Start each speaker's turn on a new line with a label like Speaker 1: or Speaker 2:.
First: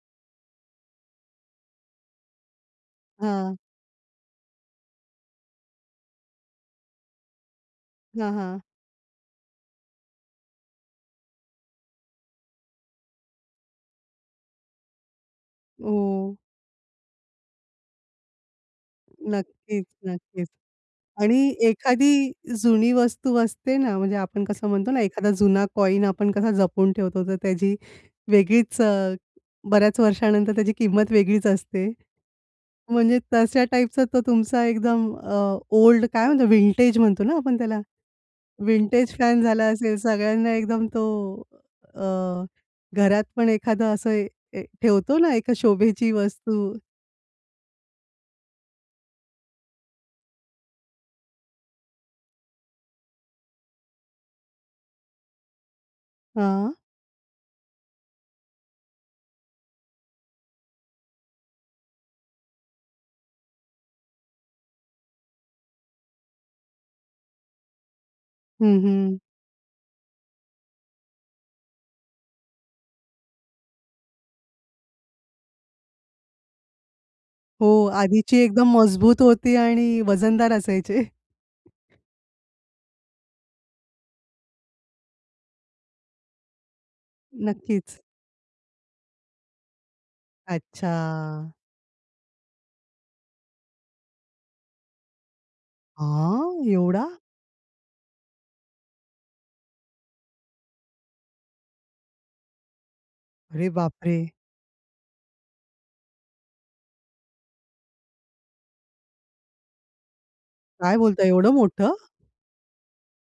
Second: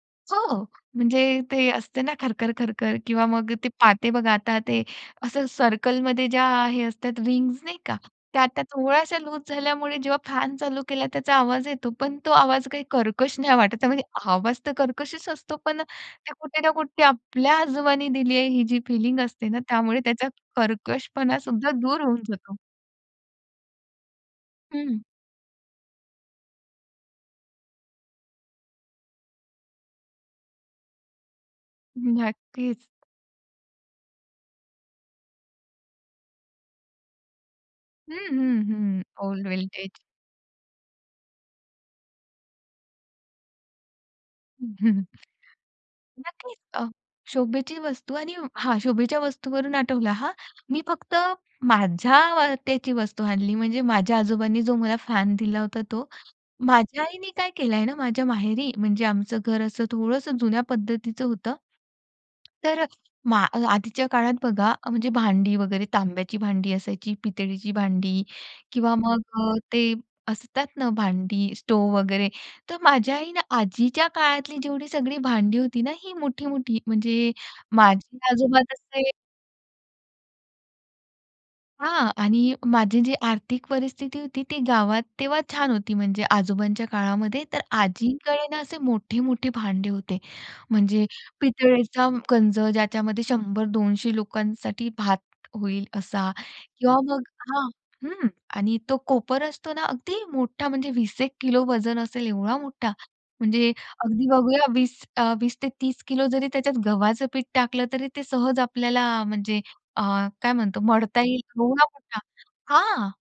Speaker 1: हो, म्हणजे ते असते ना खरखर, खरखर. किंवा मग
Speaker 2: हं.
Speaker 1: ते पाते बघा, आता ते असं सर्कलमध्ये ज्या हे असतात रिंग्स नाही का,
Speaker 2: हां,
Speaker 1: त्या
Speaker 2: हां.
Speaker 1: आता थोड्याश्या लूज झाल्यामुळे जेव्हा फॅन चालू केला त्याचा आवाज येतो, पण तो आवाज काही कर्कश नाही वाटत. त्यामध्ये आवाज तर कर्कशच असतो, पण ते
Speaker 2: ओ.
Speaker 1: कुठे ना कुठे आपल्या आजोबांनी दिली आहे ही जी फिलिंग असते ना,
Speaker 2: नक्कीच,
Speaker 1: त्यामुळे त्याचा
Speaker 2: नक्कीच.
Speaker 1: कर्कशपणा
Speaker 2: आणि
Speaker 1: सुद्धा दूर
Speaker 2: एखादी
Speaker 1: होऊन जातो.
Speaker 2: जुनी वस्तू असते ना, म्हणजे आपण कसं म्हणतो ना,
Speaker 1: हं.
Speaker 2: एखादा जुना कॉइन आपण कसा जपून ठेवतो. तर त्याची वेगळीच अ, बऱ्याच वर्षानंतर त्याची किंमत वेगळीच असते.
Speaker 1: नक्कीच.
Speaker 2: म्हणजे तश्या टाइपचा तो तुमचा एकदम अ, ओल्ड काय म्हणतो, विंटेज म्हणतो ना आपण त्याला?
Speaker 1: हं, हं, हं.
Speaker 2: विंटेज फॅन
Speaker 1: ओल्ड
Speaker 2: झाला
Speaker 1: विंटेज.
Speaker 2: असेल, सगळ्यांना एकदम तो अ, घरात पण एखादं असं ए ठेवतो ना, एक शोभेची
Speaker 1: नक्कीच!
Speaker 2: वस्तू.
Speaker 1: अ, शोभेची वस्तू आणि हां, शोभेच्या वस्तूंवरून आठवलं हां. मी फक्त माझ्या त्याची वस्तू आणली, म्हणजे माझ्या आजोबांनी जो मला फॅन दिला होता तो.
Speaker 2: हां.
Speaker 1: माझ्या आईनी काय केलंय ना, माझ्या माहेरी, म्हणजे आमचं घर असं थोडंसं जुन्या पद्धतीच होतं. तर अ, आधीच्या काळात बघा, म्हणजे भांडी वगैरे तांब्याची भांडी असायची, पितळीची भांडी,
Speaker 2: हं,
Speaker 1: किंवा मग
Speaker 2: हं.
Speaker 1: अ, ते असतात ना भांडी, स्टोव वगैरे, तर माझ्या आईनं आजीच्या काळातली जेवढी सगळी भांडी होती ना, ही मोठी-मोठी, म्हणजे,
Speaker 2: हो,
Speaker 1: माझी
Speaker 2: आधीची
Speaker 1: आजोबा
Speaker 2: एकदम
Speaker 1: तसे
Speaker 2: मजबूत होती आणि वजनदार असायचे.
Speaker 1: हां आणि माझी जी आर्थिक परिस्थिती होती ती गावात तेव्हा छान होती. म्हणजे, आजोबांच्या काळामध्ये, तर
Speaker 2: नक्कीच.
Speaker 1: आजींकडे ना असे मोठे-मोठे भांडे होते. म्हणजे,
Speaker 2: अच्छा!
Speaker 1: पितळेचा गंज, ज्याच्यामध्ये 100-200 लोकांसाठी भात होईल असा.
Speaker 2: हां,
Speaker 1: किंवा
Speaker 2: एवढा!
Speaker 1: मग हां, हं. आणि तो कोपर असतो ना, अगदी मोठा म्हणजे 20-1 किलो वजन असेल एवढा मोठा! म्हणजे
Speaker 2: अरे
Speaker 1: अगदी
Speaker 2: बापरे!
Speaker 1: बघूया 20, 20 ते 30 किलो जरी त्याच्यात गव्हाचं पीठ टाकलं तरी ते सहज आपल्याला म्हणजे अ, काय म्हणतो
Speaker 2: काय
Speaker 1: मळता
Speaker 2: बोलताय?
Speaker 1: येईल,
Speaker 2: एवढं
Speaker 1: एवढा
Speaker 2: मोठं!
Speaker 1: मोठा. [unintelligible] हां!